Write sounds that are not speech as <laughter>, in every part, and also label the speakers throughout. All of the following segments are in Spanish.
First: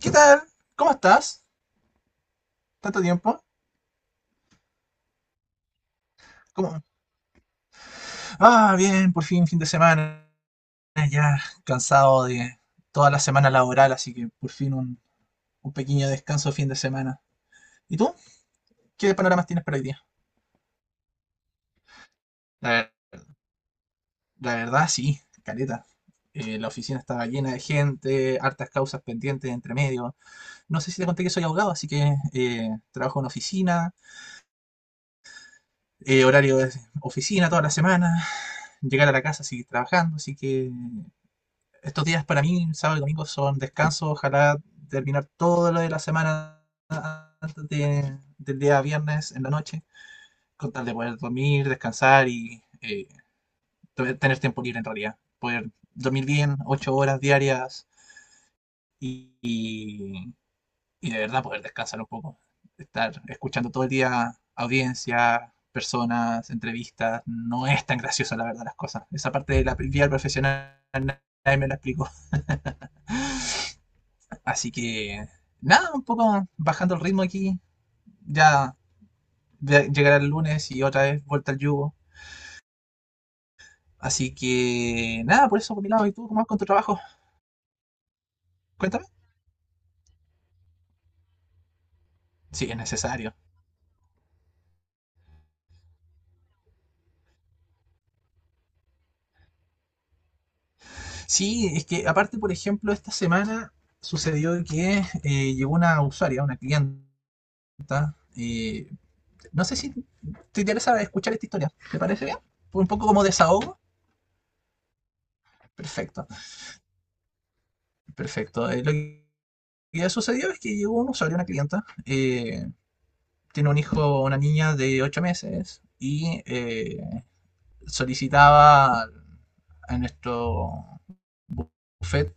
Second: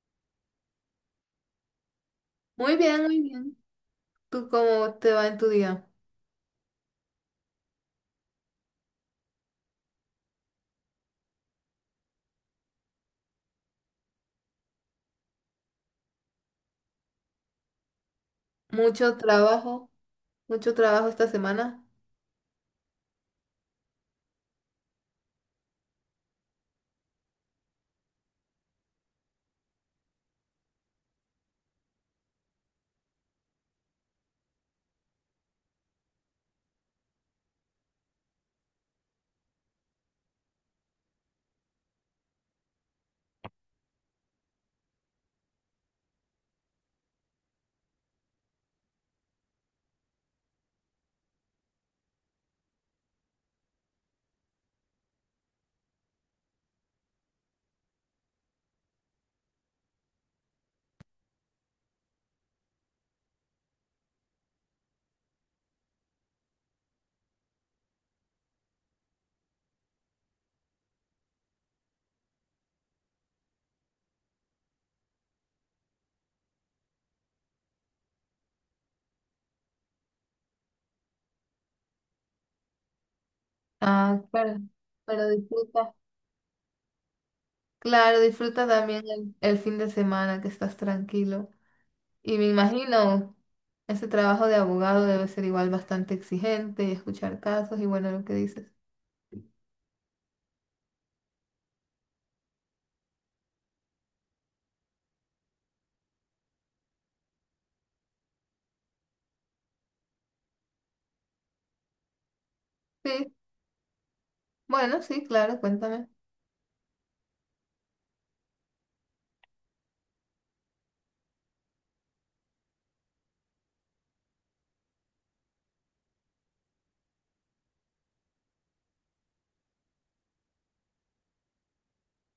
Speaker 1: ¿Qué tal? ¿Cómo estás?
Speaker 2: Muy
Speaker 1: ¿Tanto
Speaker 2: bien, muy
Speaker 1: tiempo?
Speaker 2: bien. ¿Tú cómo te va en tu día?
Speaker 1: ¿Cómo? Ah, bien, por fin, fin de semana. Ya cansado de toda la semana laboral, así que por fin un pequeño descanso de fin de semana. ¿Y tú? ¿Qué
Speaker 2: Mucho
Speaker 1: panoramas tienes para hoy
Speaker 2: trabajo,
Speaker 1: día?
Speaker 2: mucho trabajo esta semana.
Speaker 1: La, ver- la verdad, sí, caleta. La oficina estaba llena de gente, hartas causas pendientes entre medio. No sé si te conté que soy abogado, así que trabajo en oficina, horario de oficina toda la semana, llegar a la casa, seguir trabajando, así que estos días para mí, sábado y domingo, son descanso. Ojalá terminar todo lo de la semana del día viernes en la noche, con tal de poder dormir, descansar y tener tiempo libre en realidad. Poder dormir bien, 8 horas diarias y, y- y de verdad poder descansar un poco. Estar escuchando todo el día audiencia, personas, entrevistas, no es tan gracioso la verdad las cosas. Esa parte de la vida profesional nadie me la explicó. <laughs> Así que, nada, un poco bajando el ritmo aquí. Ya Llegará el lunes y otra vez vuelta al yugo.
Speaker 2: Ah,
Speaker 1: Así
Speaker 2: claro.
Speaker 1: que,
Speaker 2: Pero
Speaker 1: nada, por eso por mi
Speaker 2: disfruta.
Speaker 1: lado. ¿Y tú cómo vas con tu trabajo?
Speaker 2: Claro, disfruta también
Speaker 1: Cuéntame.
Speaker 2: el fin de semana que estás tranquilo. Y me
Speaker 1: Sí, es necesario.
Speaker 2: imagino, ese trabajo de abogado debe ser igual bastante exigente y escuchar casos y bueno, lo que dices.
Speaker 1: Sí, es que aparte, por ejemplo, esta semana sucedió que llegó una usuaria, una cliente. eh, no sé si te interesa escuchar esta historia. ¿Te parece bien? ¿Fue un poco como
Speaker 2: Sí,
Speaker 1: desahogo?
Speaker 2: bueno, sí, claro, cuéntame.
Speaker 1: Perfecto, perfecto. Lo que sucedió es que llegó un usuario, una clienta, tiene un hijo, una niña de 8 meses y solicitaba a nuestro buffet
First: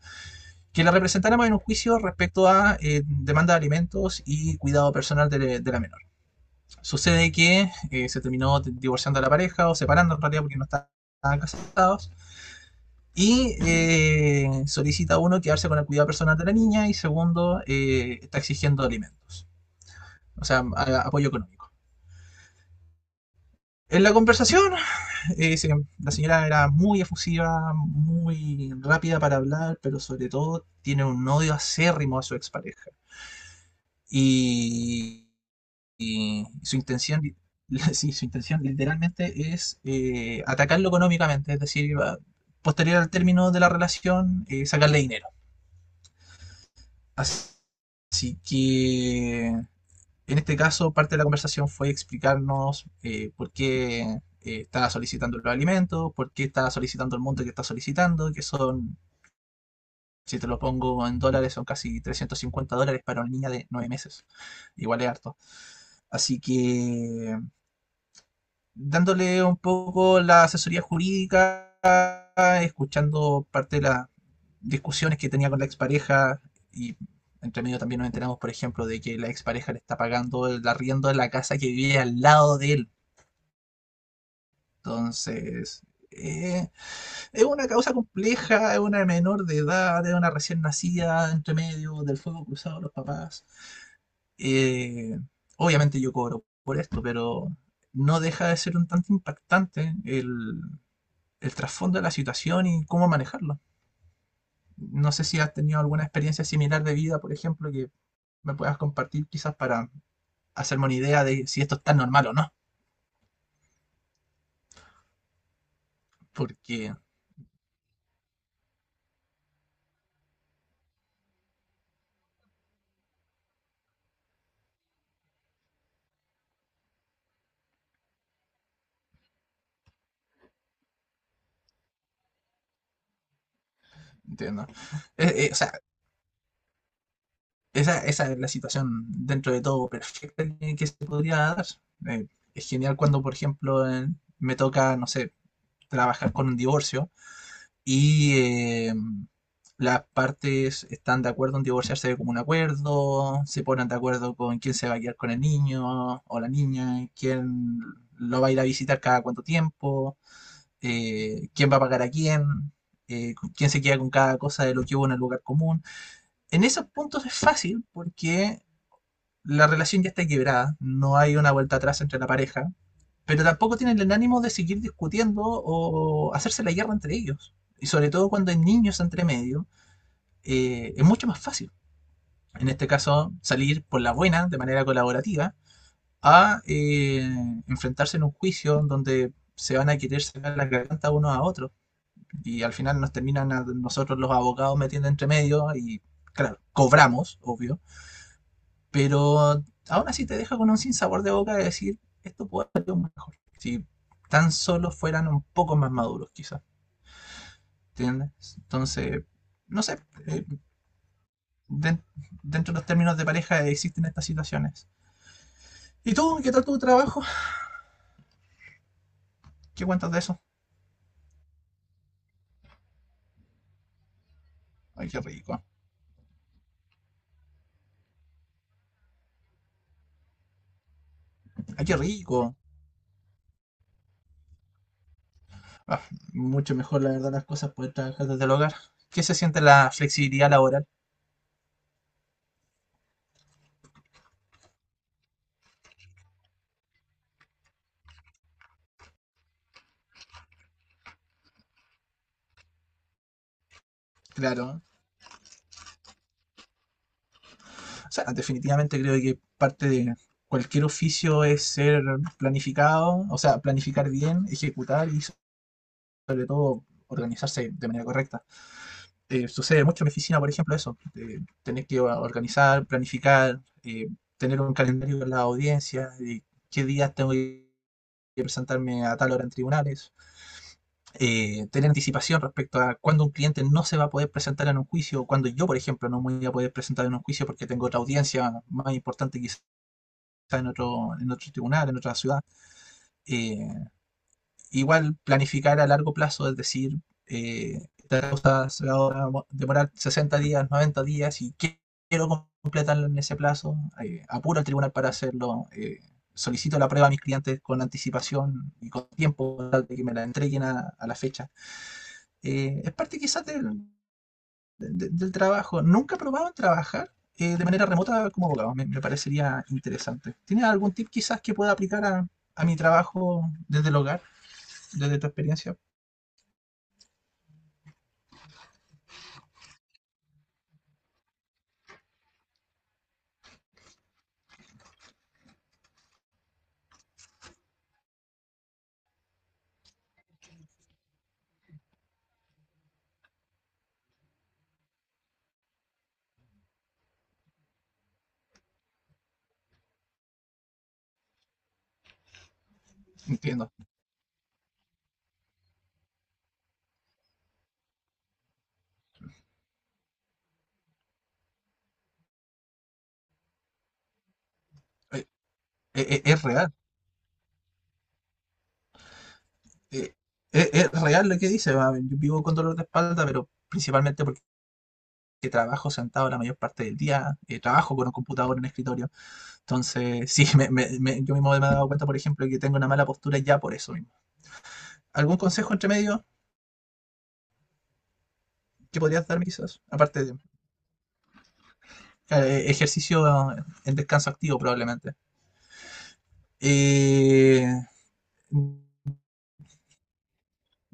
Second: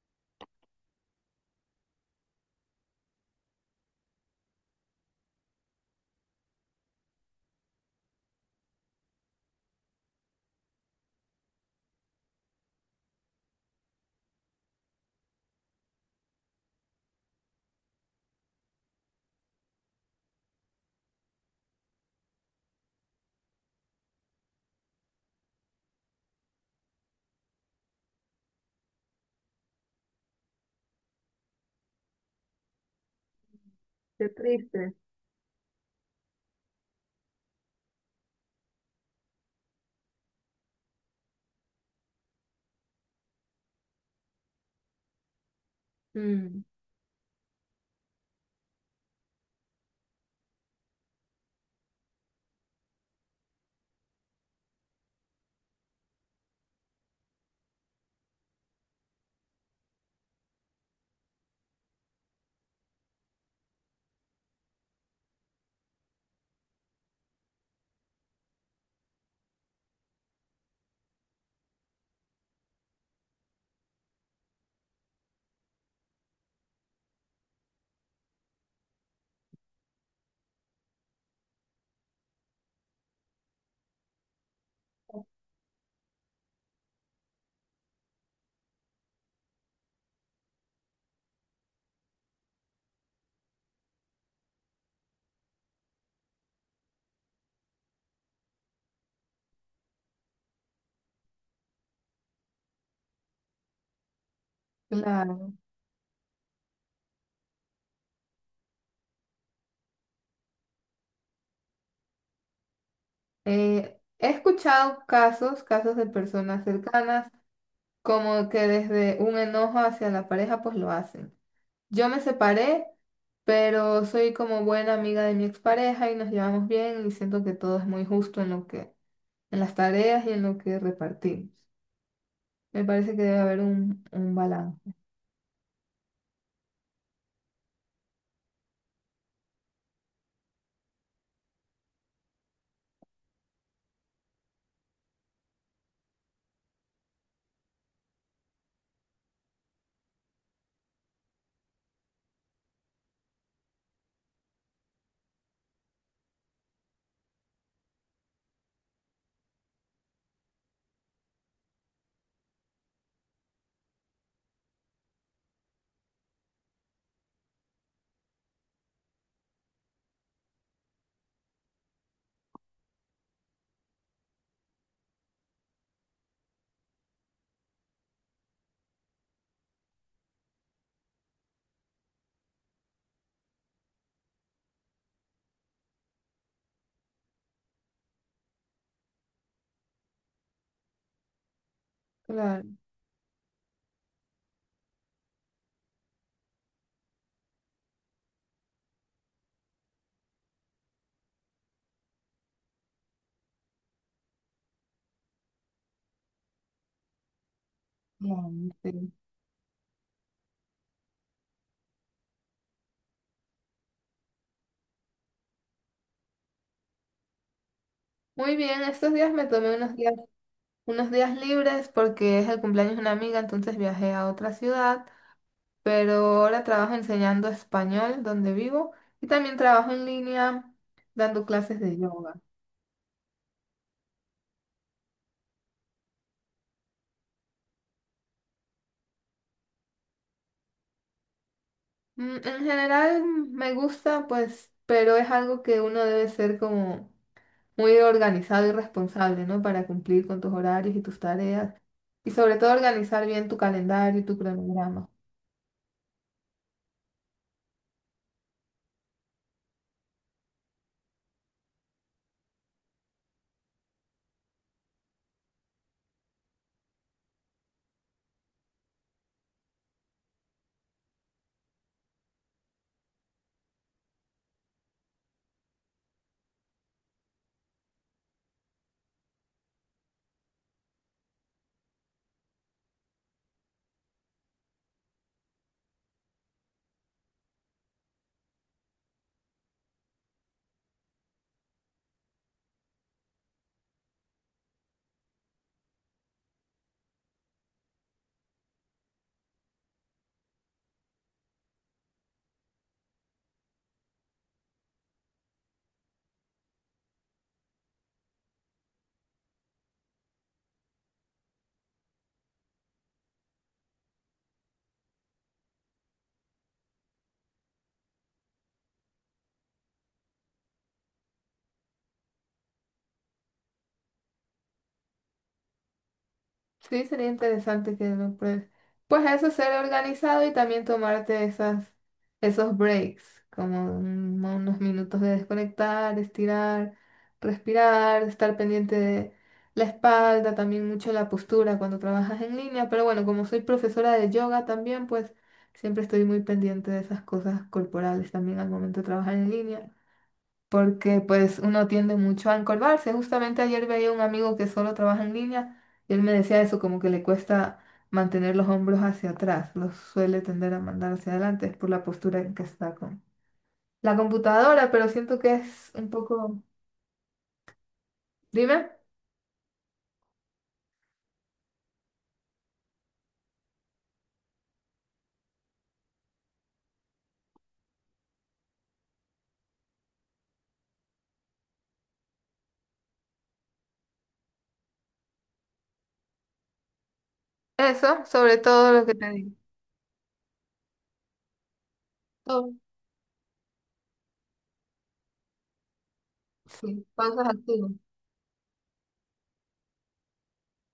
Speaker 1: que la representáramos en un juicio respecto a demanda de alimentos y cuidado personal de la menor. Sucede que se terminó divorciando a la pareja o separando en realidad porque no estaban casados. Y solicita uno quedarse con el cuidado personal de la niña y segundo, está exigiendo alimentos, o sea, apoyo económico. En la conversación sí, la señora era muy efusiva, muy rápida para hablar, pero sobre todo tiene un odio acérrimo a su expareja.
Speaker 2: Qué triste.
Speaker 1: Y, y su intención, <laughs> sí, su intención literalmente es atacarlo económicamente, es decir, posterior al término de la relación, sacarle dinero.
Speaker 2: Mm,
Speaker 1: Así que en este caso, parte de la conversación fue explicarnos por qué estaba solicitando los alimentos, por qué estaba solicitando el monto que está solicitando, que son, si te lo pongo en dólares, son casi $350 para una niña de 9 meses. Igual es harto. Así que dándole un poco la asesoría jurídica, escuchando parte de las discusiones que tenía con la expareja y entre medio también nos enteramos, por ejemplo, de que la expareja le está pagando el arriendo de la casa que vive al lado de él. Entonces, eh, es una causa compleja, es una menor de edad, es una recién nacida, entre medio del fuego cruzado de los papás. Eh, obviamente yo cobro por esto, pero no deja de ser un tanto impactante el trasfondo de la situación y cómo manejarlo. No sé si
Speaker 2: claro.
Speaker 1: has tenido alguna experiencia similar de vida, por ejemplo, que me puedas compartir quizás para hacerme una idea de si esto es tan normal o no,
Speaker 2: He escuchado casos, casos de personas
Speaker 1: porque
Speaker 2: cercanas como que desde un enojo hacia la pareja, pues lo hacen. Yo me separé, pero soy como buena amiga de mi expareja y nos llevamos bien y siento que todo es muy justo en lo que, en las tareas y en lo que repartimos. Me parece que debe haber un
Speaker 1: entiendo.
Speaker 2: balance.
Speaker 1: O sea, esa es la situación dentro de todo perfecta que se podría dar. Eh, es genial cuando, por ejemplo, me toca, no sé, trabajar con un divorcio y eh, las partes están de acuerdo en divorciarse como un acuerdo, se ponen de acuerdo con quién se va a quedar con el niño o la niña, quién lo va a ir a visitar cada cuánto tiempo, quién va a pagar a quién, quién se queda con cada cosa de lo que hubo en el lugar común. En esos puntos es fácil porque la relación ya está quebrada, no hay una vuelta atrás entre la pareja, pero tampoco tienen el ánimo de seguir discutiendo o hacerse la guerra entre ellos. Y sobre todo cuando hay niños entre medio, es mucho más fácil, en este caso, salir por la buena, de manera colaborativa, a enfrentarse en un juicio donde se van a querer sacar la garganta uno a otro. Y
Speaker 2: Claro,
Speaker 1: al final nos terminan a nosotros los abogados metiendo entre medio y, claro, cobramos, obvio, pero aún así te deja con un sinsabor de boca de decir, esto puede haber sido mejor. Si tan solo fueran un poco más maduros, quizás.
Speaker 2: claro,
Speaker 1: ¿Entiendes?
Speaker 2: sí.
Speaker 1: Entonces, no sé, eh, den- dentro de los términos de pareja existen estas situaciones. ¿Y tú? ¿Qué tal tu trabajo?
Speaker 2: Muy bien, estos días me tomé
Speaker 1: ¿Qué cuentas de eso?
Speaker 2: unos días libres porque es el cumpleaños de una amiga, entonces viajé a otra ciudad.
Speaker 1: Ay, qué rico.
Speaker 2: Pero ahora trabajo enseñando español donde vivo y también trabajo en línea dando clases
Speaker 1: Ay, qué
Speaker 2: de yoga.
Speaker 1: rico. Ah, mucho mejor, la verdad, las cosas poder trabajar desde el hogar. ¿Qué se siente la flexibilidad laboral?
Speaker 2: Mm, en general me gusta, pues, pero es algo que uno debe ser como muy organizado y responsable, ¿no? Para cumplir con tus horarios y tus tareas y sobre todo organizar bien tu calendario y tu
Speaker 1: Claro,
Speaker 2: cronograma.
Speaker 1: o sea, definitivamente creo que parte de cualquier oficio es ser planificado, o sea, planificar bien, ejecutar y sobre todo organizarse de manera correcta. Sucede mucho en mi oficina, por ejemplo, eso, de tener que organizar, planificar, tener un calendario con la audiencia, de qué días tengo que presentarme a tal hora en tribunales, tener anticipación respecto a cuándo un cliente no se va a poder presentar en un juicio, o cuando yo, por ejemplo, no me voy a poder presentar en un juicio porque tengo otra audiencia más importante quizás en otro tribunal, en otra ciudad. Eh, igual planificar a largo plazo, es decir, esta cosa se va a demorar 60 días, 90 días, y quiero completarlo en ese plazo, apuro al tribunal para hacerlo, solicito la prueba a mis clientes con anticipación y con tiempo tal de que me la entreguen a la fecha. Es parte quizás del trabajo. Nunca he probado en trabajar de manera remota como abogado. Me parecería interesante. ¿Tienes algún tip quizás que pueda aplicar a mi trabajo desde el hogar, desde tu experiencia?
Speaker 2: Sí, sería interesante que lo pruebes. Pues eso, ser organizado y también tomarte esas, esos breaks, como unos minutos de desconectar, estirar, respirar, estar pendiente de la espalda, también mucho la postura cuando trabajas en línea. Pero bueno, como soy profesora de yoga también, pues siempre estoy muy pendiente de esas cosas corporales también al momento de trabajar en línea porque pues uno tiende mucho a encorvarse. Justamente
Speaker 1: Entiendo.
Speaker 2: ayer veía un amigo que solo trabaja en línea y él me decía eso, como que le cuesta mantener los hombros hacia atrás, los suele tender a mandar hacia adelante, es por la postura en que está con la computadora, pero
Speaker 1: Eh,
Speaker 2: siento que es un
Speaker 1: es
Speaker 2: poco...
Speaker 1: real.
Speaker 2: Dime,
Speaker 1: Eh, es real lo que dice. Yo vivo con dolor de espalda, pero principalmente porque trabajo sentado la mayor parte del día. Trabajo con un computador en el escritorio. Entonces, <laughs> sí, yo mismo me he dado cuenta, por ejemplo, que tengo una mala postura ya por eso mismo. ¿Algún consejo entre medio
Speaker 2: eso, sobre todo
Speaker 1: que
Speaker 2: lo que
Speaker 1: podrías
Speaker 2: te
Speaker 1: darme
Speaker 2: digo.
Speaker 1: quizás? Aparte de claro,
Speaker 2: Todo,
Speaker 1: ejercicio en descanso activo probablemente.
Speaker 2: sí, pausas
Speaker 1: Eh,
Speaker 2: activas.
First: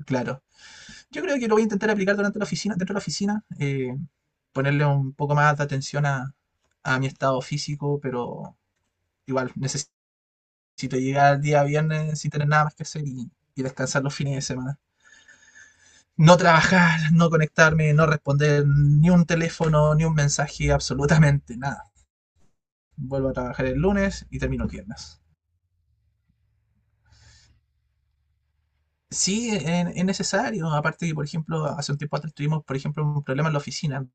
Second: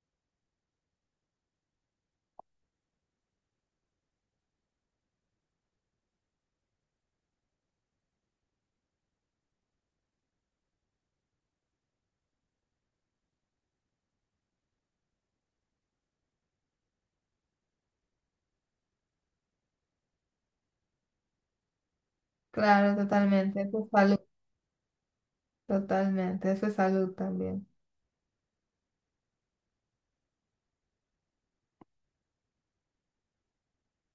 Speaker 1: claro. Yo creo que lo voy a intentar aplicar durante la oficina, dentro de la oficina, ponerle un poco más de atención a mi estado físico, pero igual necesito llegar al día viernes sin tener nada más que hacer y descansar los fines de semana. No trabajar, no conectarme, no responder ni un teléfono, ni un mensaje, absolutamente nada.
Speaker 2: Claro,
Speaker 1: Vuelvo a
Speaker 2: totalmente,
Speaker 1: trabajar
Speaker 2: eso
Speaker 1: el
Speaker 2: es salud,
Speaker 1: lunes y termino el viernes.
Speaker 2: totalmente, eso es salud también.
Speaker 1: Sí, es necesario. Aparte que, por ejemplo, hace un tiempo atrás tuvimos, por ejemplo, un problema en la oficina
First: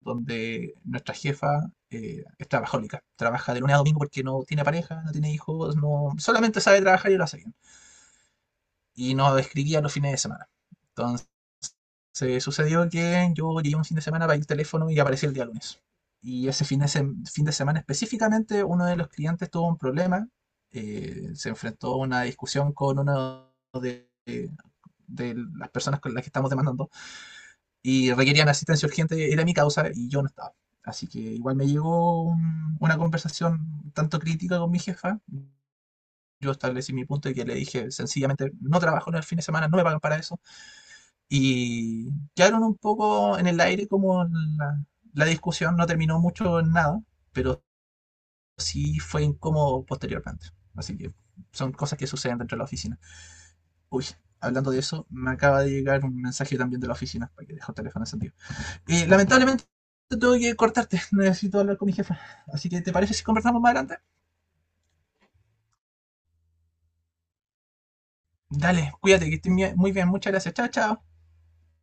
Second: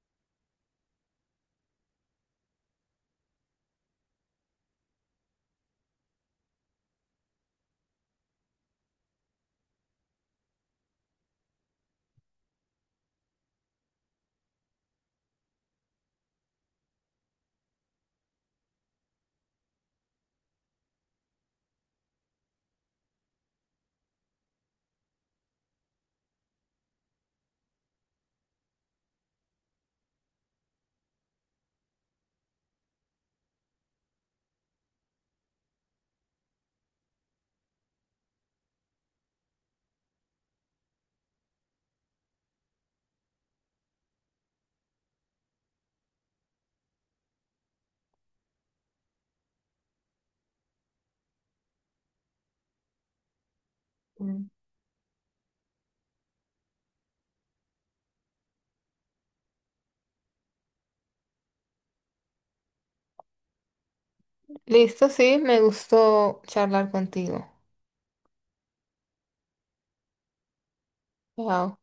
Speaker 1: donde nuestra jefa es trabajólica. Trabaja de lunes a domingo porque no tiene pareja, no tiene hijos, no solamente sabe trabajar y lo hace bien. Y nos escribía los fines de semana. Se sucedió que yo llegué un fin de semana para el teléfono y apareció el día lunes. Y ese fin de semana específicamente, uno de los clientes tuvo un problema. Se enfrentó a una discusión con uno de, de las personas con las que estamos demandando y requerían asistencia urgente. Era mi causa y yo no estaba. Así que igual me llegó una conversación tanto crítica con mi jefa. Yo establecí mi punto y que le dije sencillamente, no trabajo en el fin de semana, no me pagan para eso y quedaron un poco en el aire como la discusión no terminó mucho en nada, pero sí fue incómodo posteriormente. Así que son cosas que suceden dentro de la oficina. Uy,
Speaker 2: Mm.
Speaker 1: hablando de eso, me acaba de llegar un mensaje también de la oficina, para que dejo el teléfono encendido. Lamentablemente tengo que cortarte, <laughs> necesito hablar con mi jefa. Así que, ¿te parece si conversamos más adelante?
Speaker 2: Listo, sí, me gustó charlar contigo.
Speaker 1: Dale, cuídate, que estés muy bien, muchas gracias. Chao, chao.
Speaker 2: Chao.